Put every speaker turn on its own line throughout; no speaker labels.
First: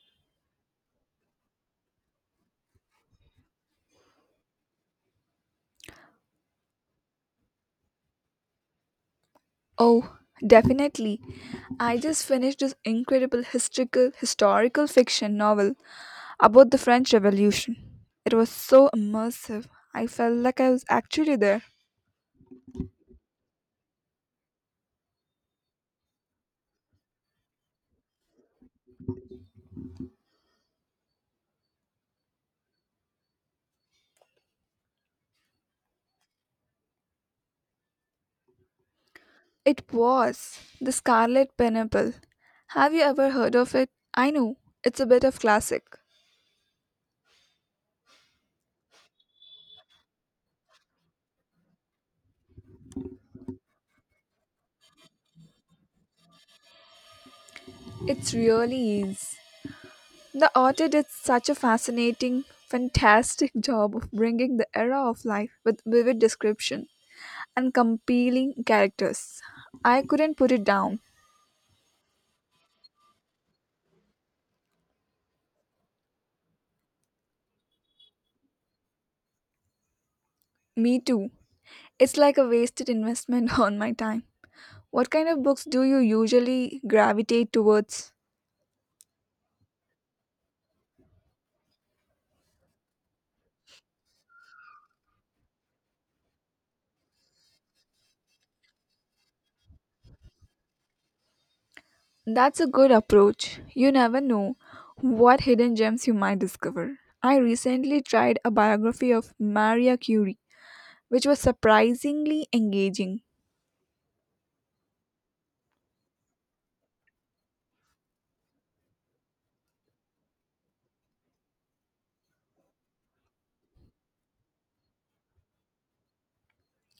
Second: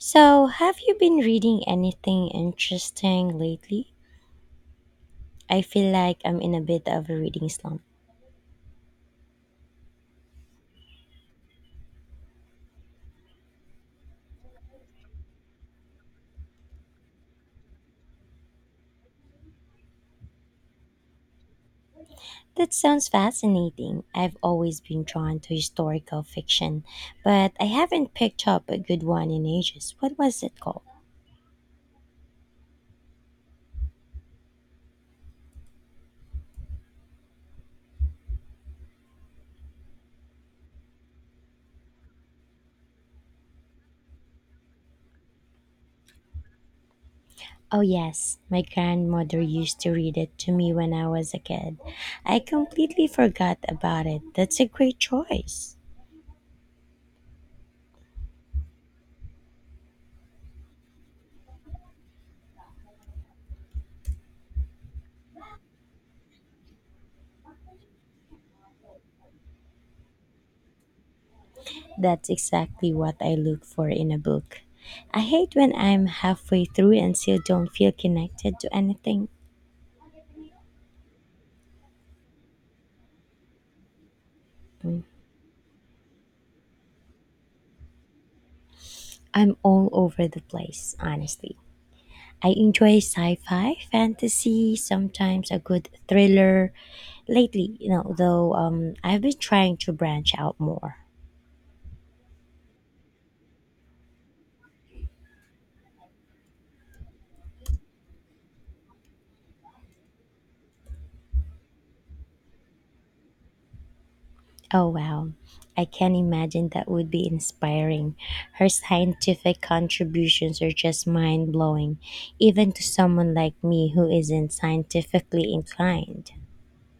So, have you been reading anything interesting lately? I feel like I'm in a bit of a reading slump.
Oh, definitely. I just finished this incredible historical fiction novel about the French Revolution. It was so immersive. I felt like I was actually there.
That sounds fascinating. I've always been drawn to historical fiction, but I haven't picked up a good one in ages. What was it called?
It was The Scarlet Pineapple. Have you ever heard of it? I know, it's a bit of classic.
Oh, yes, my grandmother used to read it to me when I was a kid. I completely forgot about it. That's a great choice.
It really is. The author did such a fantastic job of bringing the era of life with vivid description and compelling characters. I couldn't put it down.
That's exactly what I look for in a book. I hate when I'm halfway through and still don't feel connected to anything.
Me too. It's like a wasted investment on my time. What kind of books do you usually gravitate towards?
I'm all over the place, honestly. I enjoy sci fi, fantasy, sometimes a good thriller. Lately, though, I've been trying to branch out more.
That's a good approach. You never know what hidden gems you might discover. I recently tried a biography of Maria Curie, which was surprisingly engaging.
Oh wow. I can imagine that would be inspiring. Her scientific contributions are just mind blowing, even to someone like me who isn't scientifically inclined.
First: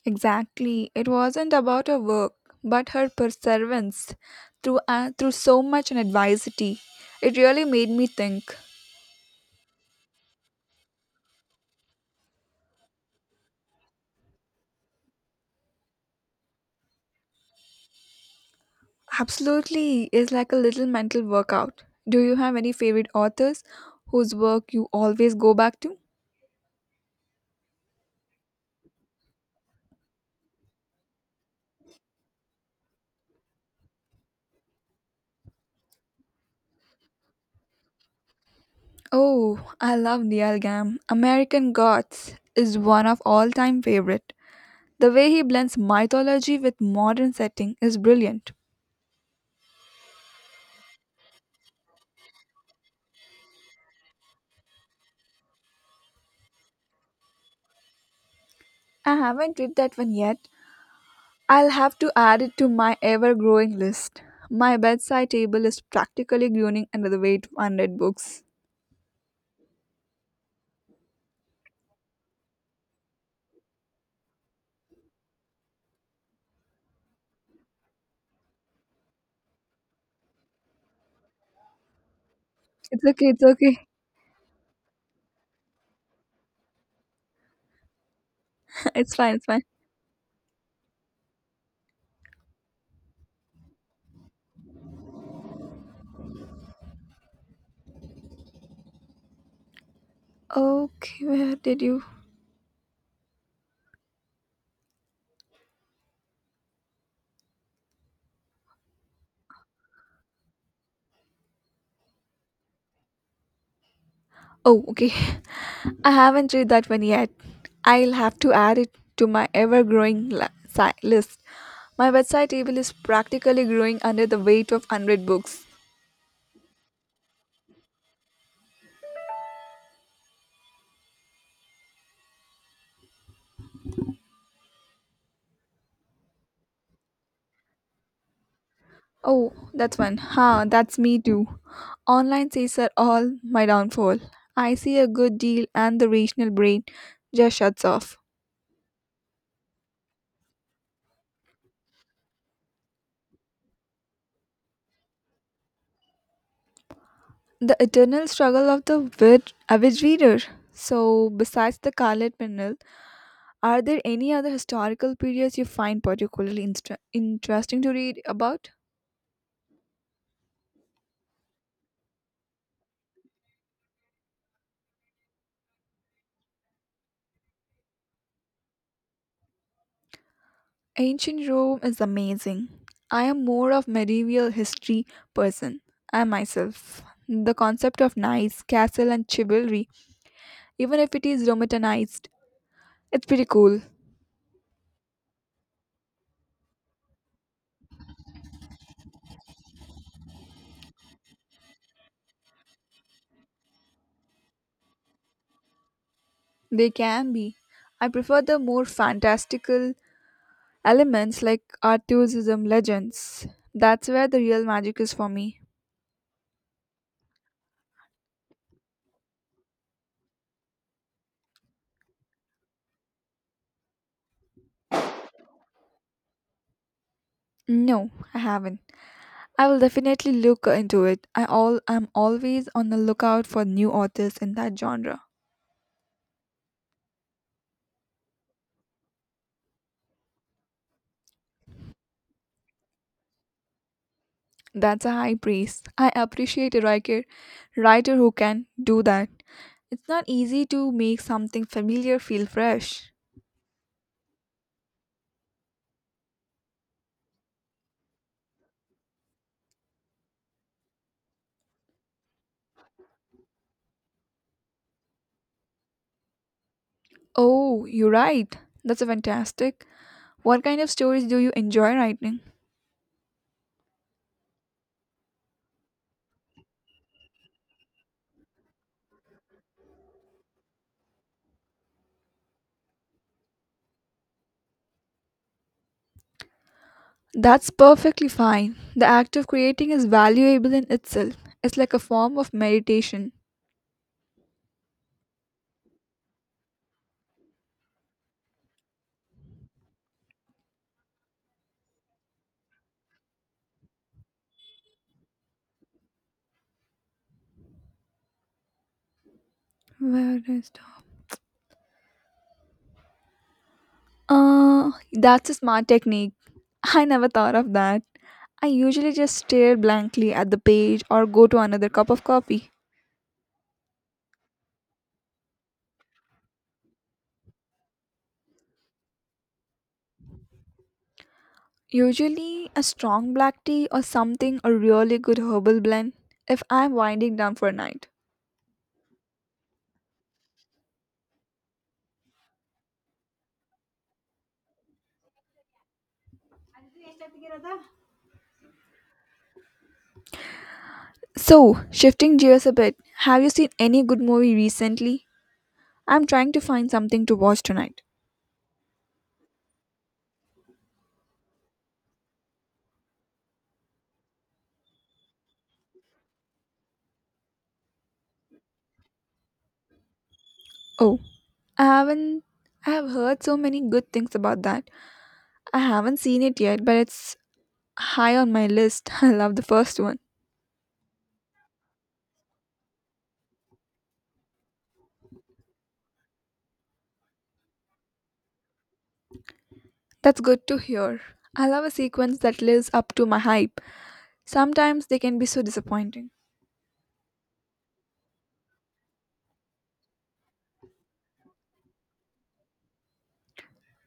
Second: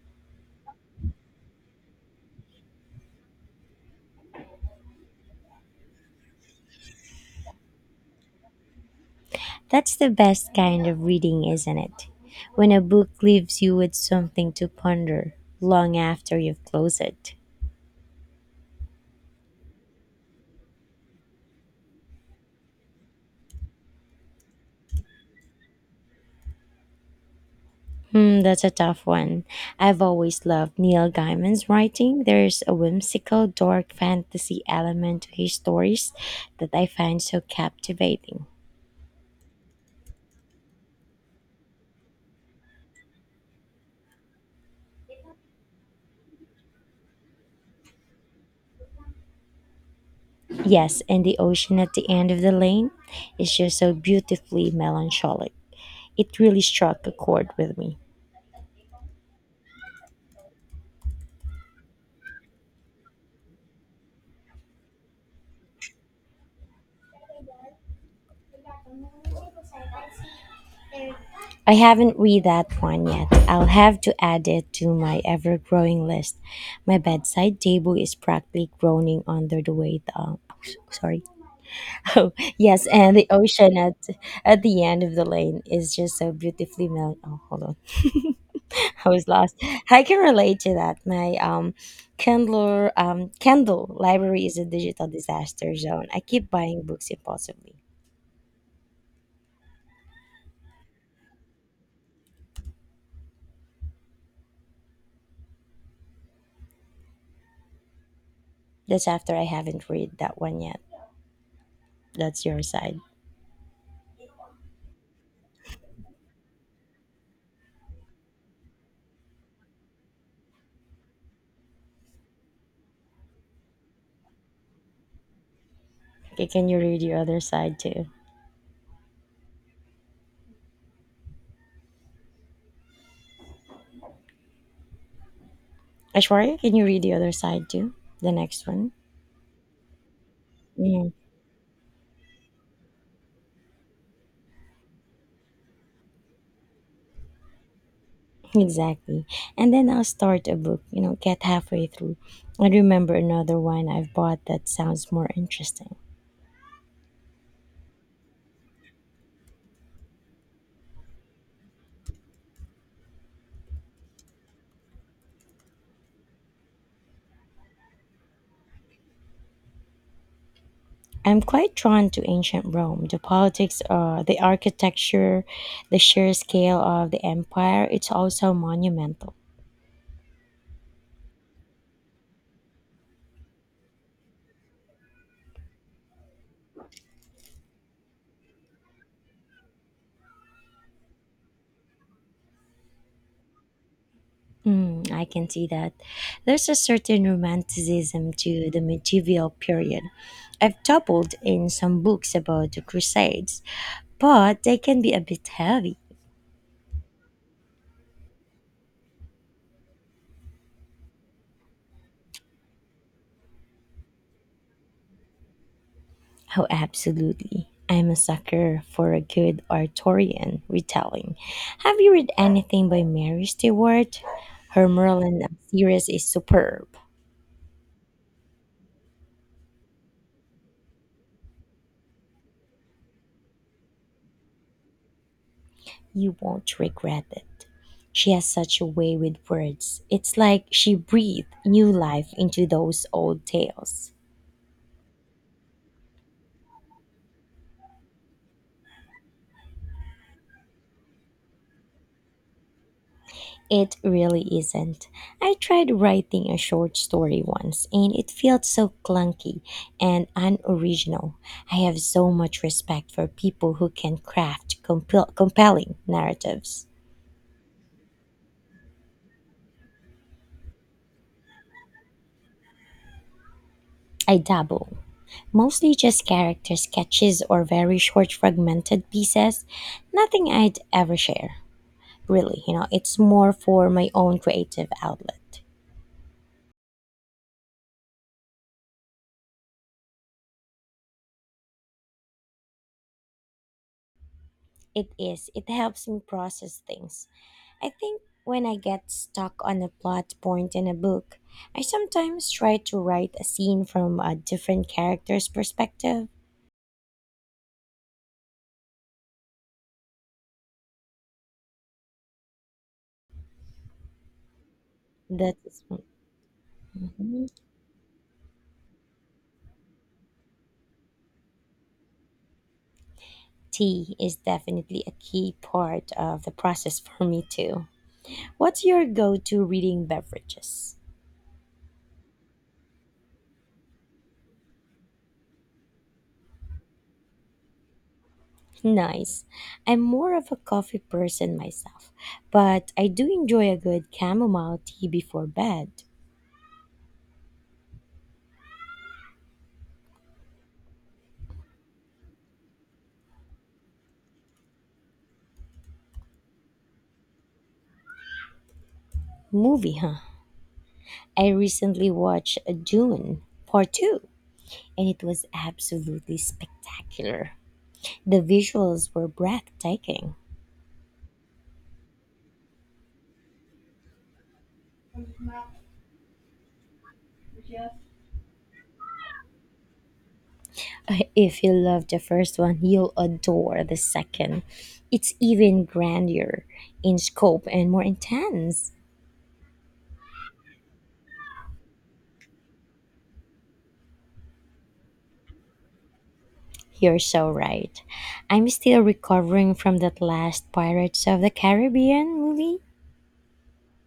Exactly. It wasn't about her work, but her perseverance through so much an adversity. It really made me think.
That's the best kind of reading, isn't it? When a book leaves you with something to ponder long after you've closed it.
Absolutely is like a little mental workout. Do you have any favorite authors whose work you always go back to?
That's a tough one. I've always loved Neil Gaiman's writing. There's a whimsical, dark fantasy element to his stories that I find so captivating.
Oh, I love Neil Gaiman. American Gods is one of all-time favorite. The way he blends mythology with modern setting is brilliant.
Yes, and the ocean at the end of the lane is just so beautifully melancholic. It really struck a chord with me.
I haven't read that one yet, I'll have to add it to my ever growing list. My bedside table is practically groaning under the weight of unread books.
I haven't read that one yet. I'll have to add it to my ever growing list. My bedside table is practically groaning under the weight of, sorry, Oh, yes,
It's
and
okay,
the
it's
ocean
okay.
at the end of the lane is just so beautifully mel. Oh, hold on. I
It's
was
fine, it's
lost.
fine.
I can relate to that. My Kindle library is a digital disaster zone. I keep buying books impulsively.
Okay, where did you?
That's after I haven't read that one yet. That's your side.
Oh, okay. I haven't read that one yet. I'll have to add it to my ever growing list. My bedside table is practically growing under the weight of unread books.
Okay, can you read your other side too, Ashwarya? Can you read the other side too? The next one.
Oh, that's one. Huh, that's
Mm.
me too. Online sales are all my downfall. I see a good deal and the rational brain just shuts off.
Exactly. And then I'll start a book, get halfway through and remember another one I've bought that sounds more interesting.
The eternal struggle of the average reader. So, besides the Scarlet Pimpernel, are there any other historical periods you find particularly interesting to read about?
I'm quite drawn to ancient Rome, the politics, the architecture, the sheer scale of the empire. It's also monumental.
Ancient Rome is amazing. I am more of medieval history person. I myself. The concept of knights, castle and chivalry even if it is romanticized. It's pretty cool.
I can see that. There's a certain romanticism to the medieval period. I've dabbled in some books about the Crusades, but they can be a bit heavy.
They can be. I prefer the more fantastical elements like Arthurianism legends. That's where the real magic is for me.
Oh, absolutely. I'm a sucker for a good Arthurian retelling. Have you read anything by Mary Stewart? Her Merlin series is superb.
No, I haven't. I will definitely look into it. I all am always on the lookout for new authors in that genre.
You won't regret it. She has such a way with words. It's like she breathed new life into those old tales.
That's a high praise. I appreciate a writer who can do that. It's not easy to make something familiar feel fresh.
It really isn't. I tried writing a short story once and it felt so clunky and unoriginal. I have so much respect for people who can craft compelling narratives.
Oh, you're right. That's a fantastic. What kind of stories do you enjoy writing?
I dabble, mostly just character sketches or very short fragmented pieces, nothing I'd ever share. Really, it's more for my own creative outlet.
That's perfectly fine. The act of creating is valuable in itself. It's like a form of meditation.
It is. It helps me process things. I think when I get stuck on a plot point in a book, I sometimes try to write a scene from a different character's perspective.
Where is the- Uh, that's a
That is-
smart technique. I never
mhm.
thought of that. I usually just stare blankly at the page or go to another cup of coffee.
Tea is definitely a key part of the process for me too. What's your go-to reading beverages?
Usually a strong black tea or something a really good herbal blend if I'm winding down for a night.
Nice. I'm more of a coffee person myself, but I do enjoy a good chamomile tea before bed.
So, shifting gears a bit, have you seen any good movie recently? I'm trying to find something to watch tonight.
Movie, huh? I recently watched Dune Part 2 and it was absolutely spectacular. The visuals were breathtaking.
Oh, I haven't. I have heard so many good things about that. I haven't seen it yet, but it's high on my list. I love the first one.
If you love the first one, you'll adore the second. It's even grander in scope and more intense.
That's good to hear. I love a sequence that lives up to my hype. Sometimes they can be so disappointing.
You're so right. I'm still recovering from that last Pirates of the Caribbean movie.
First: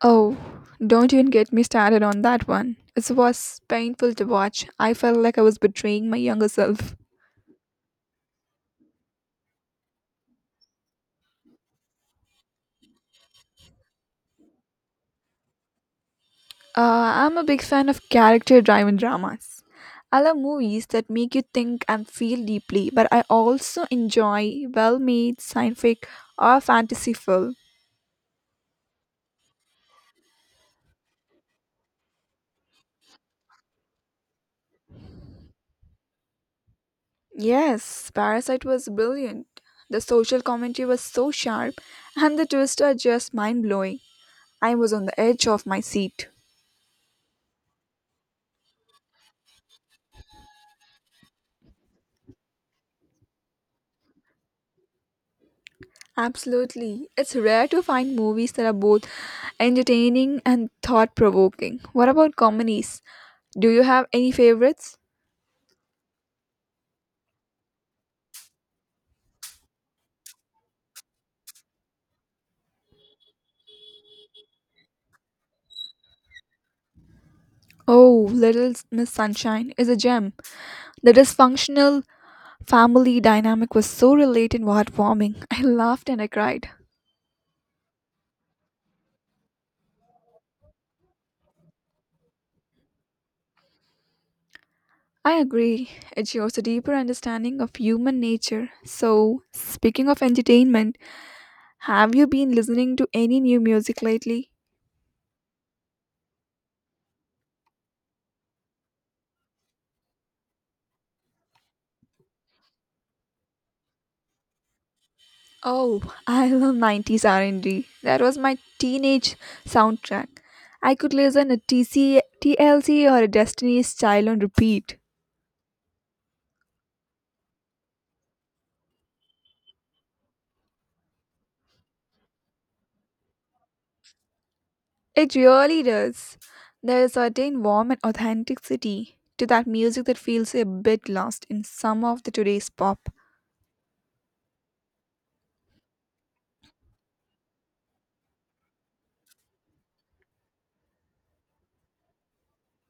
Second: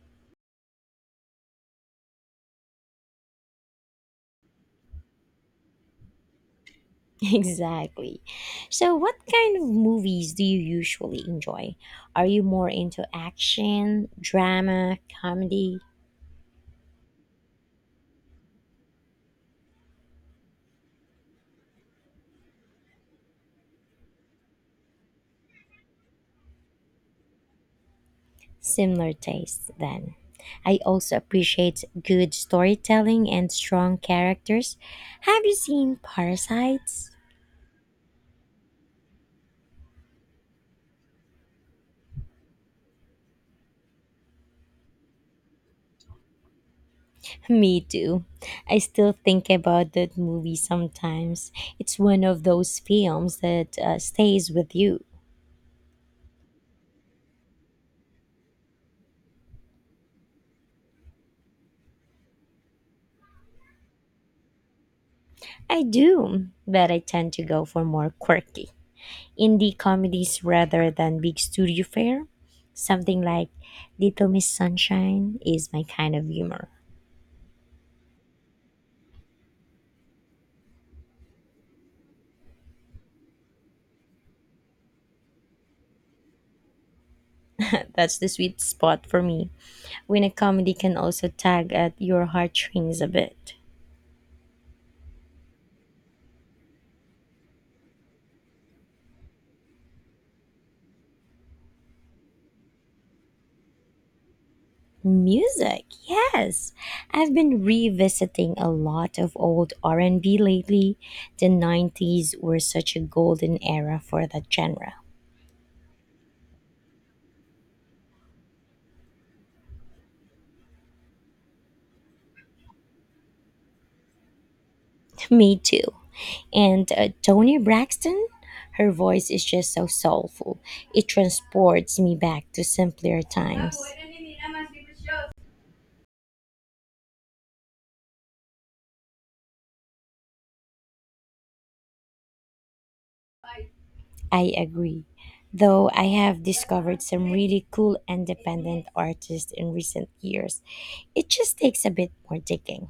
Oh, don't even get me started on that one. It was painful to watch. I felt like I was betraying my younger self.
Exactly. So, what kind of movies do you usually enjoy? Are you more into action, drama, comedy?
I'm a big fan of character driven dramas. I love movies that make you think and feel deeply, but I also enjoy well made scientific or fantasy film.
Similar tastes, then. I also appreciate good storytelling and strong characters. Have you seen Parasites?
Yes, Parasite was brilliant. The social commentary was so sharp, and the twists are just mind blowing. I was on the edge of my seat.
Me too. I still think about that movie sometimes. It's one of those films that stays with you.
Absolutely. It's rare to find movies that are both entertaining and thought provoking. What about comedies? Do you have any favorites?
I do, but I tend to go for more quirky indie comedies rather than big studio fare. Something like Little Miss Sunshine is my kind of humor.
Oh, Little Miss Sunshine is a gem. The dysfunctional family dynamic was so related and heartwarming. I laughed and I cried.
That's the sweet spot for me when a comedy can also tug at your heartstrings a bit.
I agree. It shows a deeper understanding of human nature. So, speaking of entertainment, have you been listening to any new music lately?
Music, yes. I've been revisiting a lot of old R&B lately. The 90s were such a golden era for that genre.
Oh, I love 90s r and B. That was my teenage soundtrack. I could listen a T L C or a Destiny's Child on repeat.
Me too. And Tony Braxton, her voice is just so soulful. It transports me back to simpler times.
It really does. There is a certain warm and authenticity to that music that feels a bit lost in some of the today's pop.
I agree. Though I have discovered some really cool independent artists in recent years, it just takes a bit more digging.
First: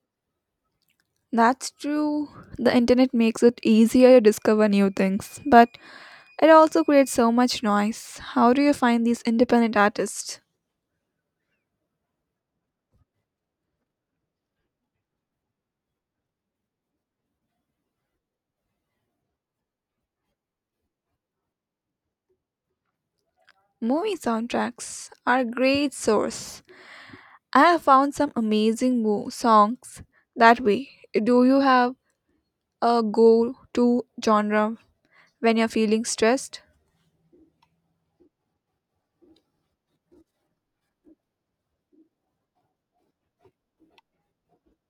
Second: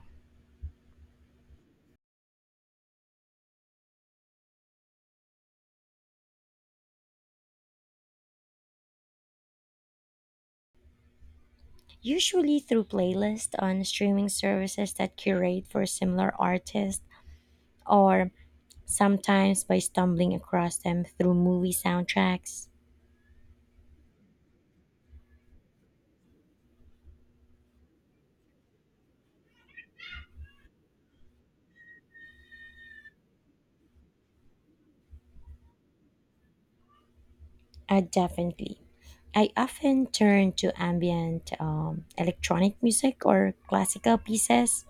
That's true. The internet makes it easier to discover new things, but it also creates so much noise. How do you find these independent artists?
Usually through playlists on streaming services that curate for similar artists, or sometimes by stumbling across them through movie soundtracks.
Movie soundtracks are a great source. I have found some amazing songs that way. Do you have a go-to genre when you're feeling stressed?
Definitely. I often turn to ambient electronic music or classical pieces,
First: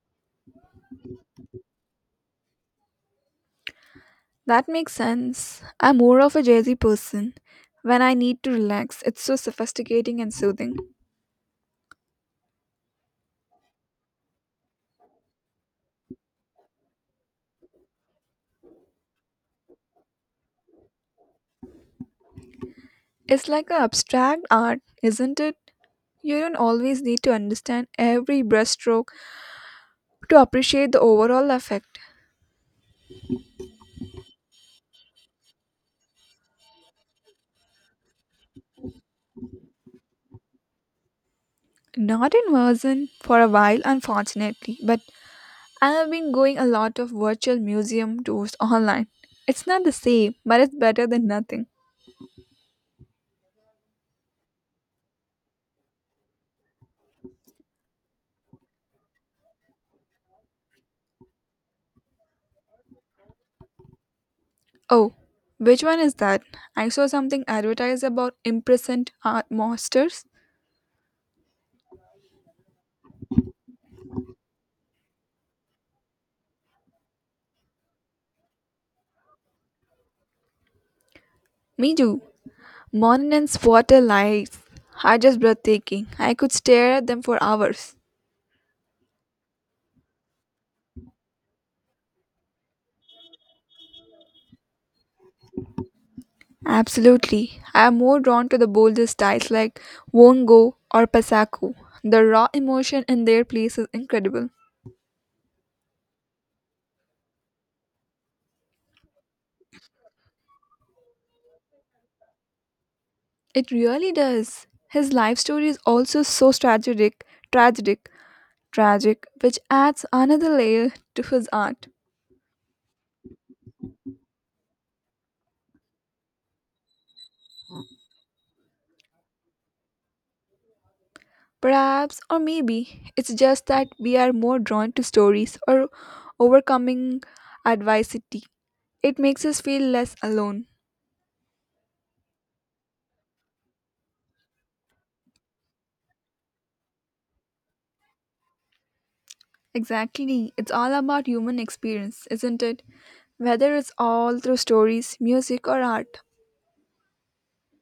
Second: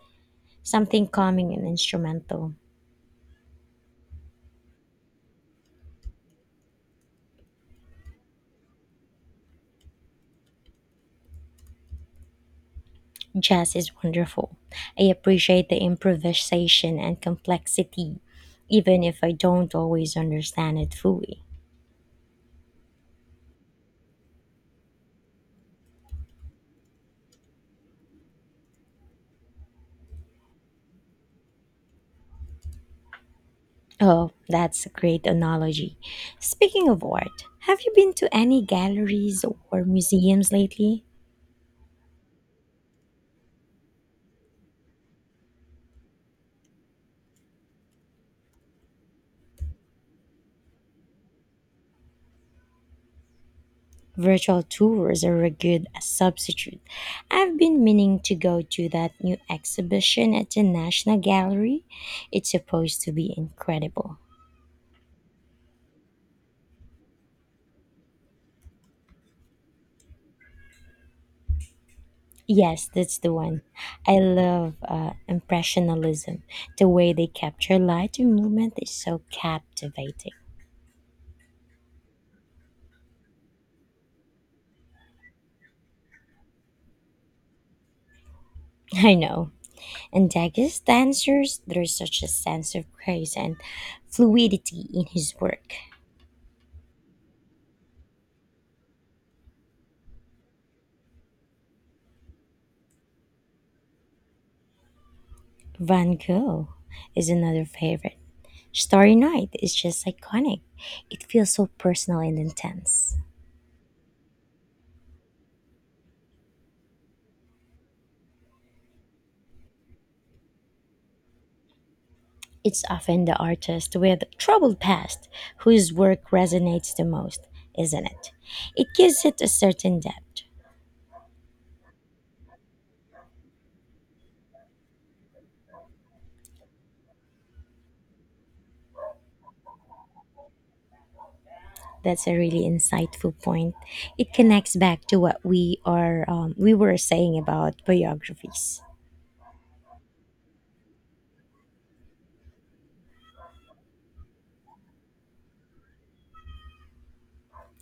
something calming and instrumental.
That makes sense. I'm more of a jazzy person. When I need to relax, it's so sophisticating and soothing.
Jazz is wonderful. I appreciate the improvisation and complexity, even if I don't always understand it fully.
It's like an abstract art, isn't it? You don't always need to understand every brushstroke to appreciate the overall effect.
Oh, that's a great analogy. Speaking of art, have you been to any galleries or museums lately?
Not in person for a while, unfortunately, but I have been going a lot of virtual museum tours online. It's not the same, but it's better than nothing.
Virtual tours are a good substitute. I've been meaning to go to that new exhibition at the National Gallery. It's supposed to be incredible.
Oh, which one is that? I saw something advertised about imprisoned art monsters.
Yes, that's the one. I love Impressionism. The way they capture light and movement is so captivating.
Me too. Moninen's water lights are just breathtaking. I could stare at them for hours.
I know. And Degas dancers, there's such a sense of grace and fluidity in his work.
Absolutely. I am more drawn to the bolder styles like Wongo or Pasako. The raw emotion in their place is incredible.
Van Gogh is another favorite. Starry Night is just iconic. It feels so personal and intense.
It really does. His life story is also so tragic, tragic, which adds another layer to his art.
It's often the artist with troubled past whose work resonates the most, isn't it? It gives it a certain depth.
Perhaps, or maybe, it's just that we are more drawn to stories or overcoming adversity. It makes us feel less alone.
That's a really insightful point. It connects back to what we were saying about biographies.
Exactly. It's all about human experience, isn't it? Whether it's all through stories, music, or art.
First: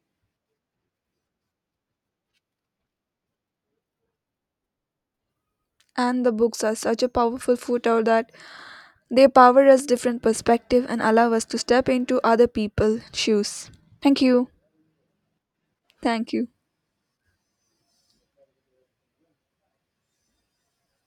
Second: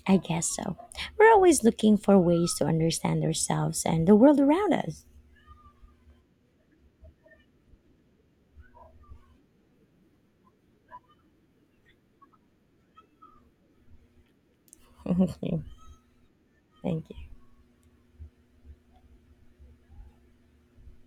I guess so. We're always looking for ways to understand ourselves and the world around us.
And the books are such a powerful footer that they power us different perspective and allow us to step into other people's shoes. Thank you. Thank you.
Thank you.